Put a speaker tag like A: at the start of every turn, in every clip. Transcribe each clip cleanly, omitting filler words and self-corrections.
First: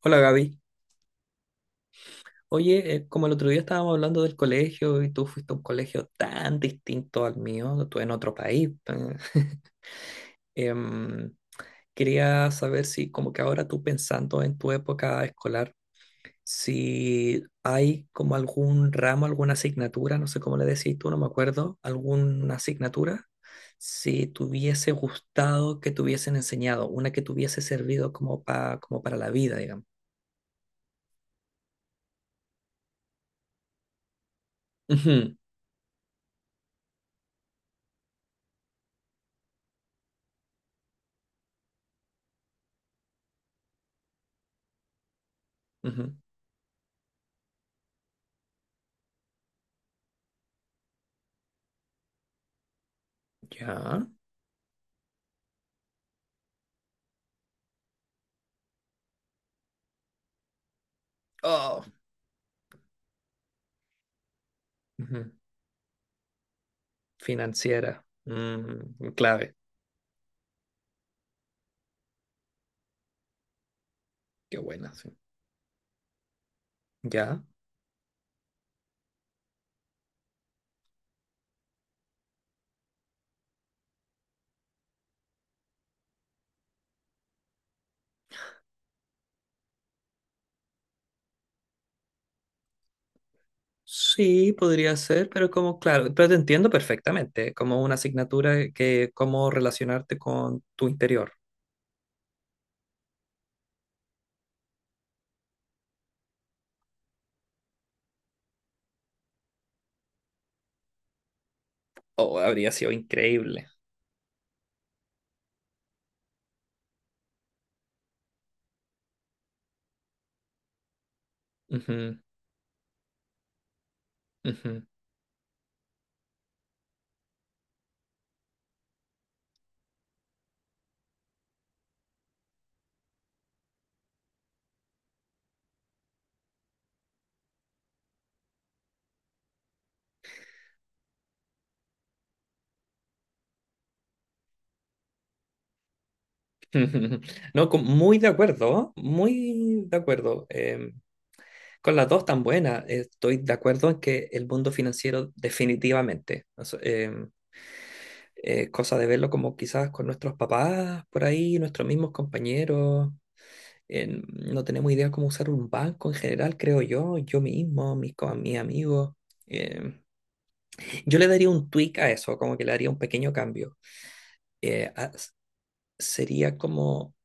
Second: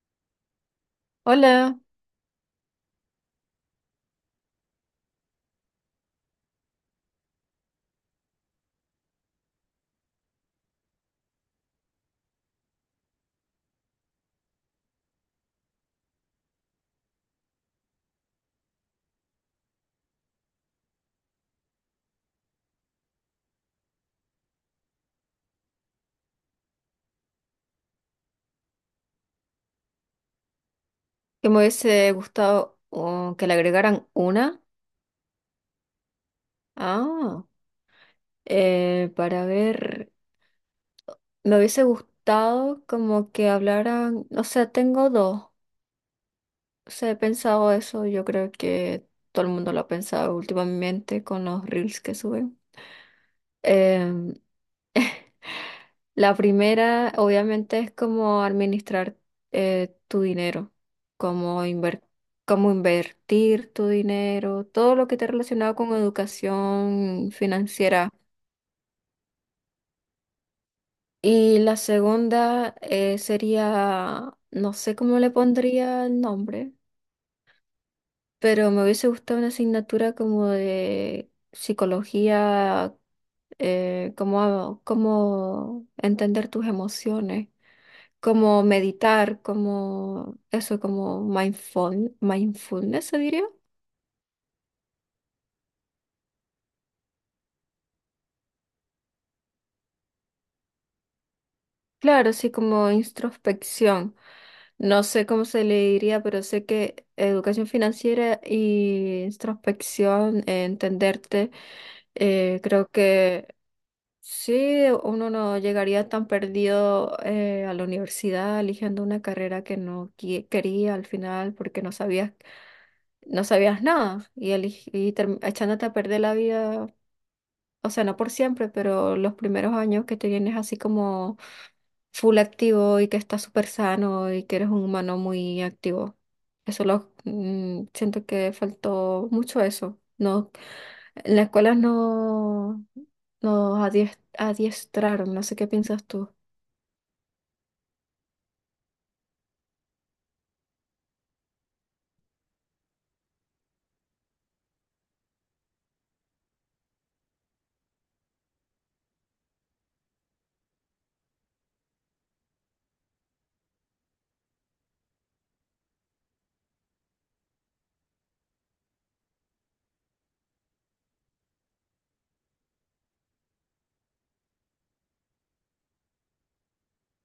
A: Hola Gaby.
B: Hola,
A: Oye, como el otro día estábamos hablando del colegio y tú fuiste a un colegio tan distinto al mío, tú en otro país. em, Quería saber si como que ahora tú pensando en tu época escolar, si hay como algún ramo, alguna asignatura, no sé cómo le decís tú, no me acuerdo, alguna asignatura, si te hubiese gustado que te hubiesen enseñado, una que te hubiese servido como, como para la vida, digamos.
B: que me hubiese gustado que le agregaran una.
A: Ujú,
B: Ah, para ver, me hubiese gustado como que hablaran, o sea, tengo dos.
A: ujú.
B: O sea, he pensado eso, yo creo que todo el mundo lo ha pensado últimamente con los reels que suben.
A: Ya.
B: La primera, obviamente, es como administrar tu dinero, como
A: Oh.
B: inver- como invertir tu dinero, todo lo que esté
A: Ujú.
B: relacionado con educación
A: Financiera.
B: financiera.
A: Mm, clave.
B: Y la segunda sería,
A: Qué
B: no
A: buena,
B: sé
A: sí.
B: cómo le pondría el nombre.
A: ¿Ya?
B: Pero me hubiese gustado una asignatura como de psicología, cómo entender tus emociones, cómo meditar, cómo eso, como mindfulness, se diría.
A: Sí, podría ser, pero como, claro, pero te entiendo perfectamente, ¿eh? Como una asignatura que cómo relacionarte con tu interior.
B: Claro, sí, como introspección. No sé cómo se le diría, pero sé que educación financiera y introspección, entenderte,
A: Oh, habría
B: creo
A: sido
B: que
A: increíble.
B: sí, uno no llegaría tan perdido a la universidad eligiendo una carrera que no qui- quería al final porque no
A: Ujú,
B: sabías, no sabías nada y,
A: ujú.
B: eligi- y term- echándote a perder la vida, o sea, no por siempre, pero los primeros años que te vienes así como full activo y que estás súper sano y que eres un humano muy activo. Eso lo siento que faltó mucho eso. No, en la escuela no nos adiestraron, no sé qué piensas tú.
A: No, muy de acuerdo, muy de acuerdo. Con las dos tan buenas, estoy de acuerdo en que el mundo financiero definitivamente. Cosa de verlo como quizás con nuestros papás por ahí, nuestros mismos compañeros. No tenemos idea cómo usar un banco en general, creo yo, yo mismo, mis, mis amigos. em, yo le daría un tweak a eso, como que le daría un pequeño cambio. Eh, a- s- sería como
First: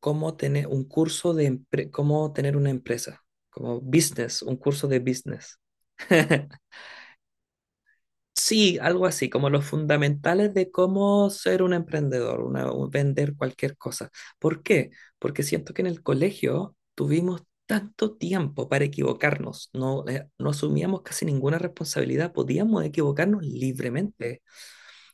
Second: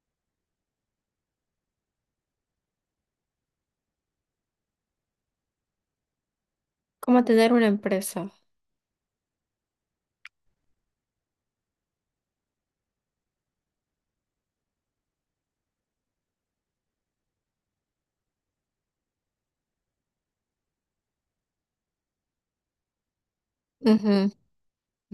A: cómo tener un curso de cómo tener una empresa, como business, un curso de business.
B: Como tener una empresa.
A: Sí, algo así, como los fundamentales de cómo ser un emprendedor, vender cualquier cosa. ¿Por qué? Porque siento que en el colegio tuvimos tanto tiempo para equivocarnos, no, no asumíamos casi ninguna responsabilidad, podíamos equivocarnos
B: Ujú,
A: libremente.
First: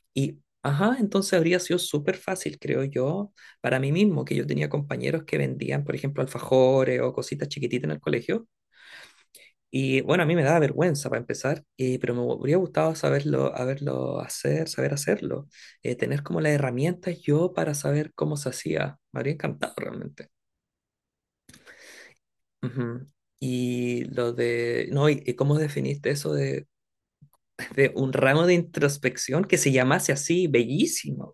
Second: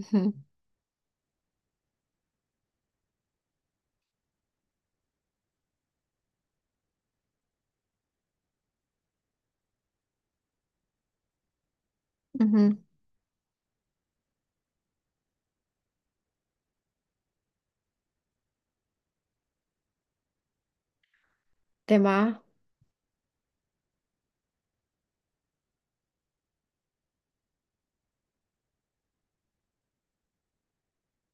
B: ujú,
A: Y, ajá, entonces habría sido súper fácil, creo yo, para mí mismo, que yo tenía compañeros que vendían, por ejemplo, alfajores o cositas chiquititas en el colegio. Y bueno, a mí me daba vergüenza para empezar, pero me hubiera
B: ujú.
A: gustado saberlo, haberlo hacer, saber hacerlo, tener como las herramientas yo para saber cómo se hacía. Me habría encantado realmente.
B: Tema
A: Ujú. Y lo de, no, y cómo definiste eso de, de un ramo de introspección que se llamase así, bellísimo.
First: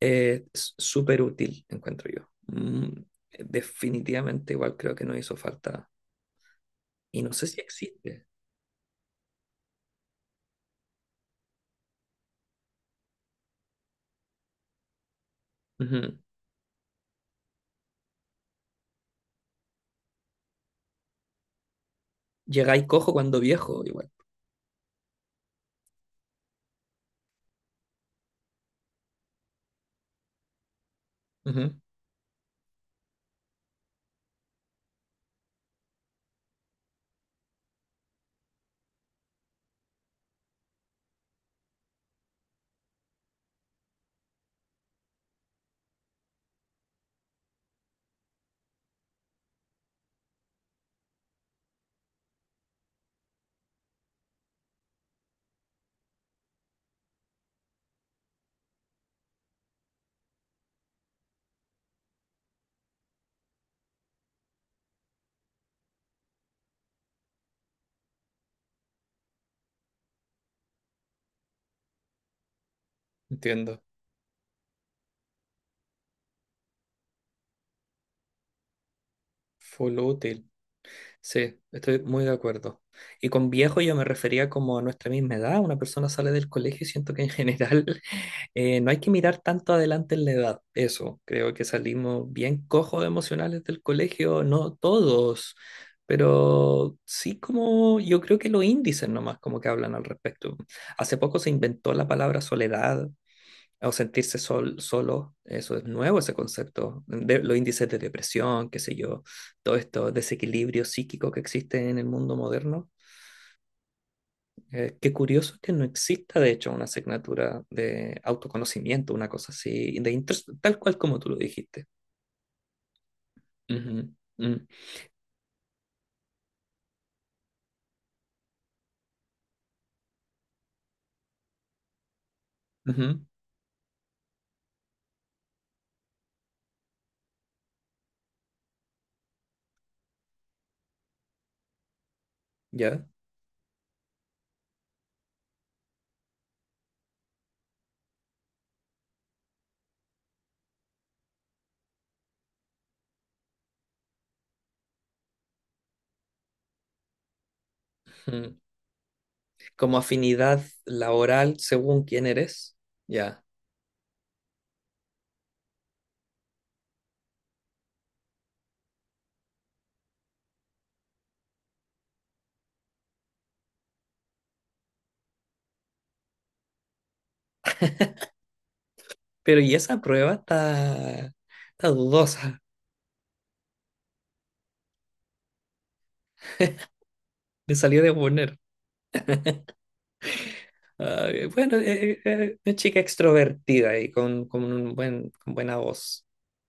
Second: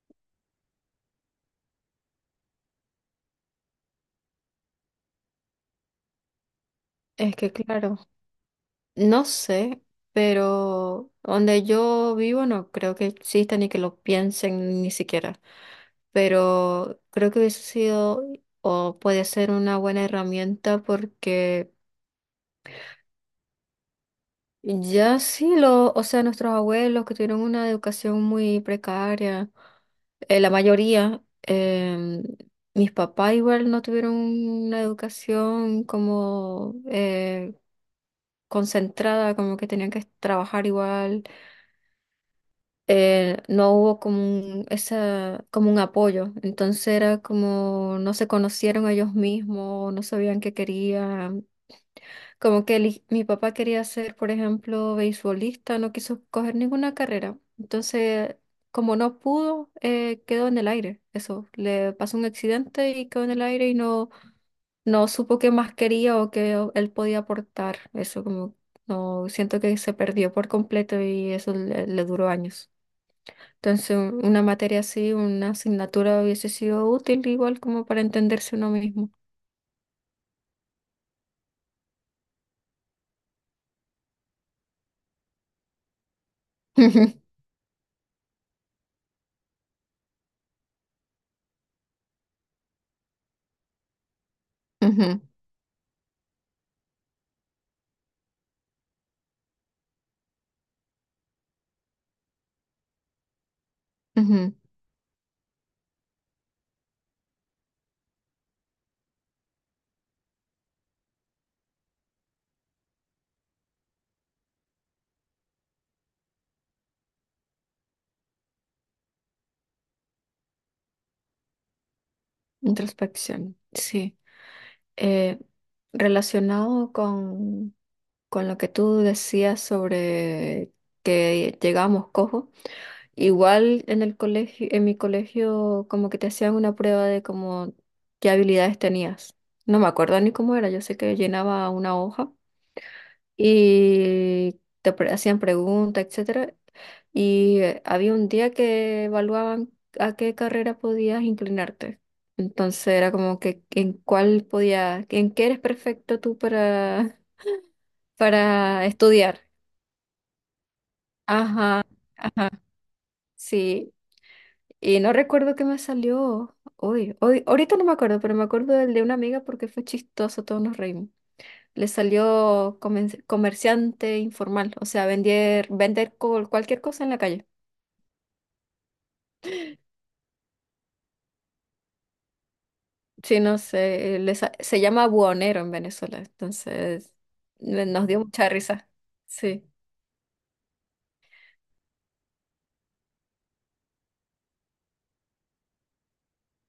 A: Súper útil, encuentro yo. Mm, definitivamente igual creo que no hizo falta. Y no
B: es
A: sé
B: que,
A: si
B: claro.
A: existe.
B: No sé, pero donde yo vivo no creo que exista ni que lo piensen ni siquiera.
A: Ujú.
B: Pero creo que hubiese sido o puede ser una buena herramienta porque
A: Llegáis cojo cuando viejo, igual.
B: ya sí lo, o sea, nuestros abuelos que tuvieron una educación muy precaria, la mayoría,
A: Ujú.
B: mis papás igual no tuvieron una educación como concentrada, como que tenían que trabajar igual, no hubo como un, esa, como un apoyo. Entonces era como no se conocieron ellos mismos, no sabían qué querían. Mi papá quería ser, por ejemplo, beisbolista, no quiso coger ninguna carrera. Entonces, como no pudo, quedó en el aire. Eso, le pasó un accidente y quedó en el aire y no, no supo qué más quería o él podía aportar. Eso como no siento que se perdió por completo y eso le duró años.
A: Entiendo.
B: Entonces, una materia así, una asignatura hubiese sido útil igual como para entenderse uno mismo.
A: Full útil. Sí, estoy muy de acuerdo. Y con viejo yo me refería como a nuestra misma edad. Una persona sale del colegio y siento que en general no hay que mirar tanto adelante en la edad. Eso, creo que salimos bien cojos emocionales del colegio, no
B: Ujú, ujú,
A: todos, pero sí como yo creo que los índices nomás como que hablan al respecto. Hace poco se inventó la palabra soledad o sentirse
B: ujú.
A: sol, solo, eso es nuevo ese concepto, de, los índices de depresión, qué sé yo, todo esto desequilibrio psíquico que existe en el mundo moderno. Qué curioso que no exista, de hecho, una asignatura de autoconocimiento, una cosa así, de tal cual como tú lo dijiste.
B: Introspección,
A: Ujú,
B: sí.
A: mm,
B: Eh, Relacionado con lo que tú decías sobre que llegábamos cojos,
A: ujú.
B: igual en el colegio, en mi colegio como que te hacían una prueba de como qué habilidades tenías. No me acuerdo ni cómo era, yo sé que llenaba una hoja
A: ¿Ya?
B: y hacían preguntas, etcétera. Y había un día que evaluaban a qué carrera podías inclinarte. Entonces era como que en cuál podías, en qué eres perfecto tú para,
A: Ujú.
B: para estudiar.
A: Como afinidad laboral
B: Ajá,
A: según quién eres, ¿ya?
B: sí. Y no recuerdo qué me salió hoy. Hoy, ahorita no me acuerdo, pero me acuerdo del de una amiga porque fue chistoso, todos nos reímos. Le salió comerciante informal, o sea, vender, vender cualquier cosa en la calle.
A: Pero y esa prueba está, está dudosa,
B: Sí, no sé, se llama buhonero en Venezuela, entonces
A: le salió
B: nos
A: de
B: dio mucha
A: poner.
B: risa. Sí,
A: Ah, bueno, una chica extrovertida y con un buen, con buena voz.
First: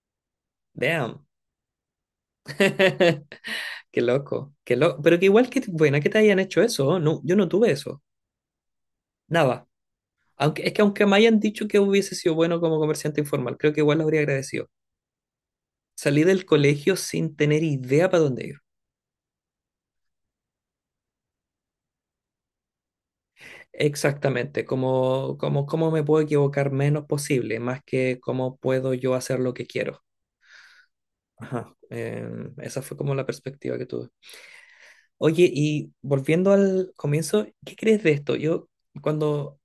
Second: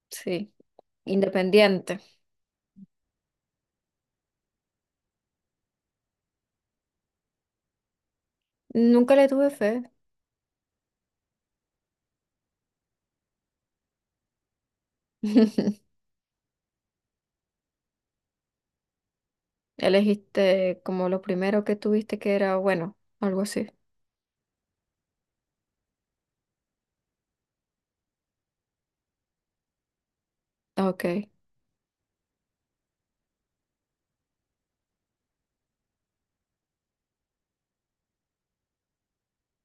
B: sí,
A: Damn.
B: independiente.
A: Qué loco. Qué loco. Pero que igual que buena que te hayan hecho eso. No, yo no tuve eso.
B: Nunca le tuve
A: Nada.
B: fe.
A: Aunque, es que aunque me hayan dicho que hubiese sido bueno como comerciante informal, creo que igual lo habría agradecido. Salí del colegio sin tener idea para dónde ir.
B: Elegiste como lo primero que tuviste que era bueno, algo así.
A: Exactamente, como, como, cómo me puedo equivocar menos posible, más que cómo puedo yo hacer lo que quiero.
B: Ok.
A: Ajá. Esa fue como la perspectiva que tuve. Oye, y volviendo al comienzo, ¿qué crees de esto? Yo cuando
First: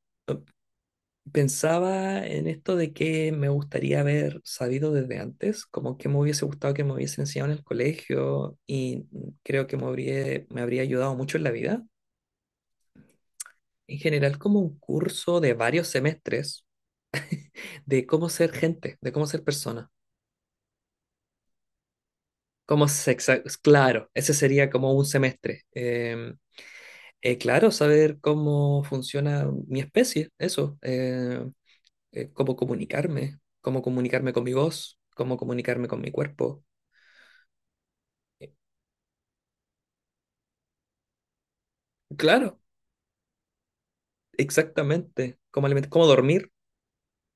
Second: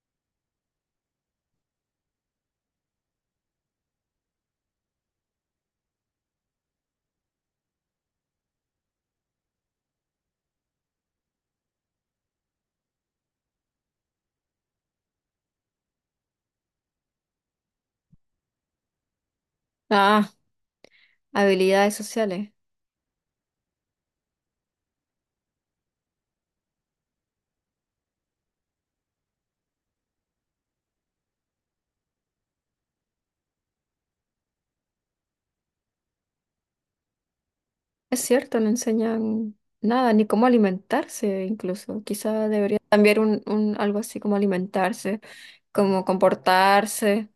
A: pensaba en esto de que me gustaría haber sabido desde antes, como que me hubiese gustado que me hubiesen enseñado en el colegio y creo que me habría ayudado mucho en la vida. En general, como un curso de varios semestres de cómo ser gente, de cómo ser persona,
B: Ah, habilidades sociales.
A: cómo se... Claro, ese sería como un semestre. Claro, saber cómo funciona mi especie, eso. Cómo comunicarme con mi voz, cómo comunicarme con mi cuerpo.
B: Es
A: Eh,
B: cierto, no enseñan nada, ni cómo alimentarse incluso. Quizá
A: claro,
B: debería cambiar un algo así como alimentarse,
A: exactamente.
B: como
A: Cómo dormir,
B: comportarse.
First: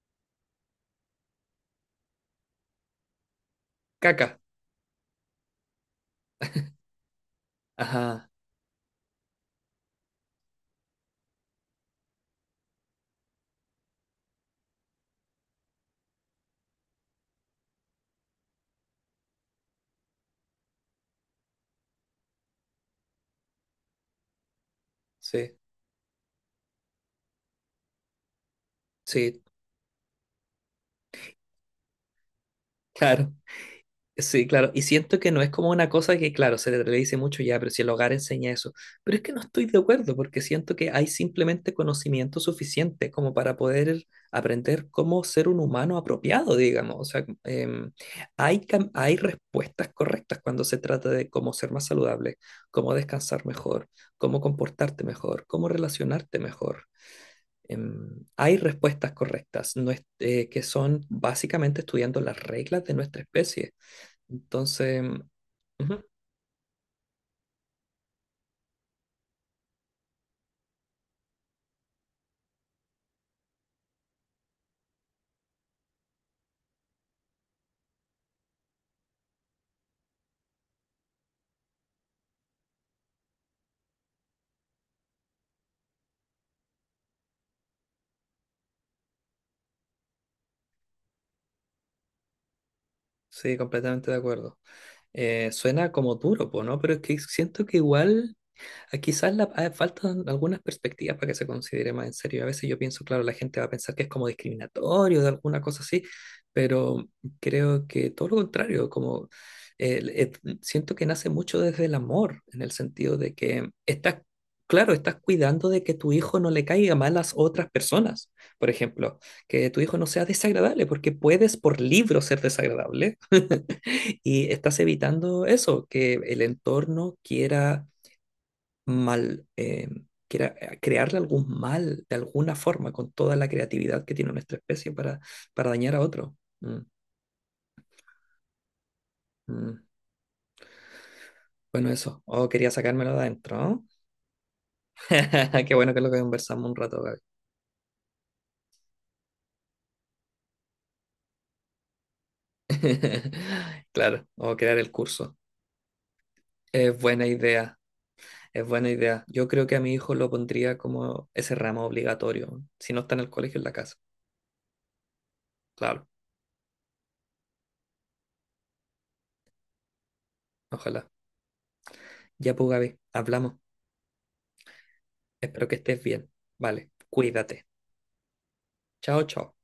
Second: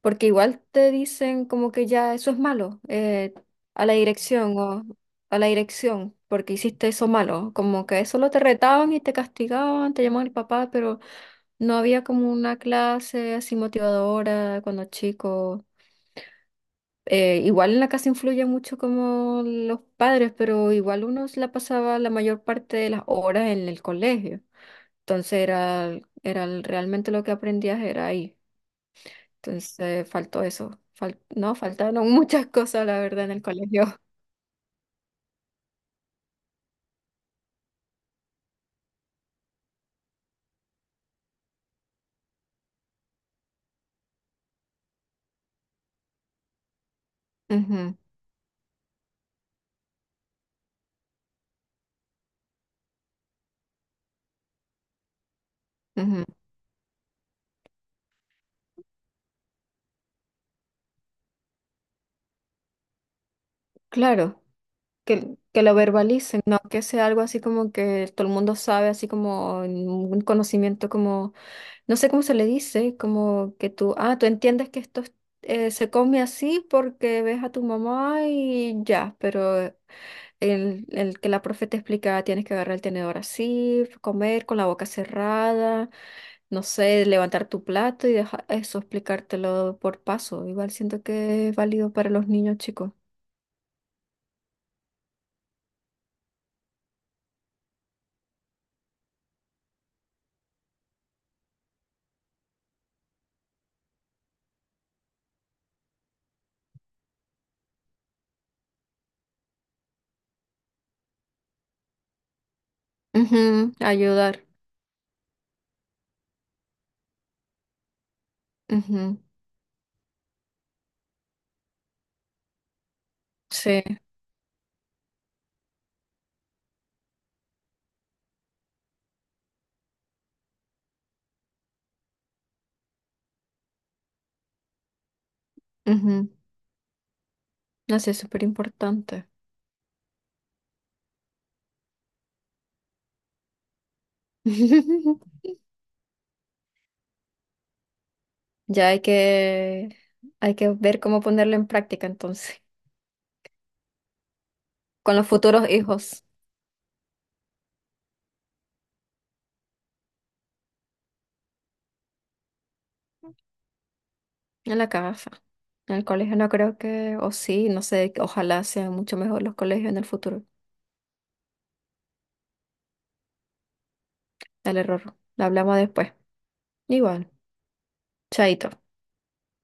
B: Porque igual te dicen como que ya eso es malo, a la
A: caca.
B: dirección o a la dirección, porque hiciste eso malo. Como que
A: Ajá,
B: solo te retaban y te castigaban, te llamaban el papá, pero no había como una clase así motivadora cuando chico. Igual en la casa influye mucho como los padres, pero igual uno se la pasaba la mayor parte de las horas en el colegio. Entonces
A: sí,
B: era, era realmente lo que aprendías era ahí.
A: sí,
B: Entonces, faltó eso. Fal- no, Faltaron muchas cosas, la verdad,
A: claro.
B: en el colegio.
A: Sí, claro, y siento que no es como una cosa que, claro, se le dice mucho ya, pero si el hogar enseña eso, pero es que no estoy de acuerdo porque siento que hay simplemente conocimiento suficiente como para poder aprender cómo ser un humano apropiado, digamos, o sea,
B: Ujú,
A: hay, hay respuestas correctas cuando se trata de cómo ser más saludable, cómo descansar mejor, cómo comportarte mejor, cómo
B: ujú.
A: relacionarte mejor. Em, hay respuestas correctas no es- que son básicamente estudiando las reglas de nuestra especie
B: Claro,
A: entonces,
B: que lo
A: ujú,
B: verbalicen, no que sea algo así como que todo el mundo sabe, así como en un conocimiento como, no sé cómo se le dice, como que tú, ah, tú entiendes que esto es- se come así porque ves a tu mamá y ya, pero el que la profe te explica, tienes que agarrar el tenedor así, comer con la boca cerrada. No sé, levantar tu plato y dejar eso, explicártelo por paso. Igual siento que es válido para los niños chicos.
A: sí, completamente de acuerdo. Suena como duro, po, ¿no? Pero es que siento que igual... Quizás faltan algunas perspectivas para que se considere más en serio. A veces yo pienso, claro, la gente va a pensar que es como discriminatorio de alguna cosa así, pero creo que todo lo contrario, como siento que nace mucho desde el amor, en el sentido de que
B: Ujú,
A: estás,
B: ayudar.
A: claro, estás cuidando de que tu hijo no le caiga mal a las otras personas, por
B: Ujú,
A: ejemplo, que tu hijo no sea desagradable, porque puedes por libro ser desagradable
B: sí,
A: y estás evitando eso, que el entorno quiera mal, crea- crearle algún mal de alguna forma con toda la creatividad que tiene nuestra especie para dañar a
B: ujú.
A: otro. Mm,
B: No sé, es súper importante.
A: mm. Bueno, eso. Oh, quería sacármelo de adentro, ¿no? Qué bueno que lo conversamos un rato, Gaby.
B: Ya hay que ver cómo ponerlo en práctica entonces,
A: Claro, o crear el
B: con los
A: curso.
B: futuros hijos
A: Es buena idea, es buena idea. Yo creo que a mi hijo lo pondría como ese ramo obligatorio, si no está en el colegio, en la casa.
B: en la casa. En el
A: Claro,
B: colegio no creo que, o sí, no sé, ojalá sean mucho mejor los colegios en el futuro.
A: ojalá. Ya pues, Gaby, hablamos.
B: El error. Lo
A: Espero que
B: hablamos
A: estés
B: después.
A: bien. Vale,
B: Igual,
A: cuídate.
B: chaito.
A: Chao, chao.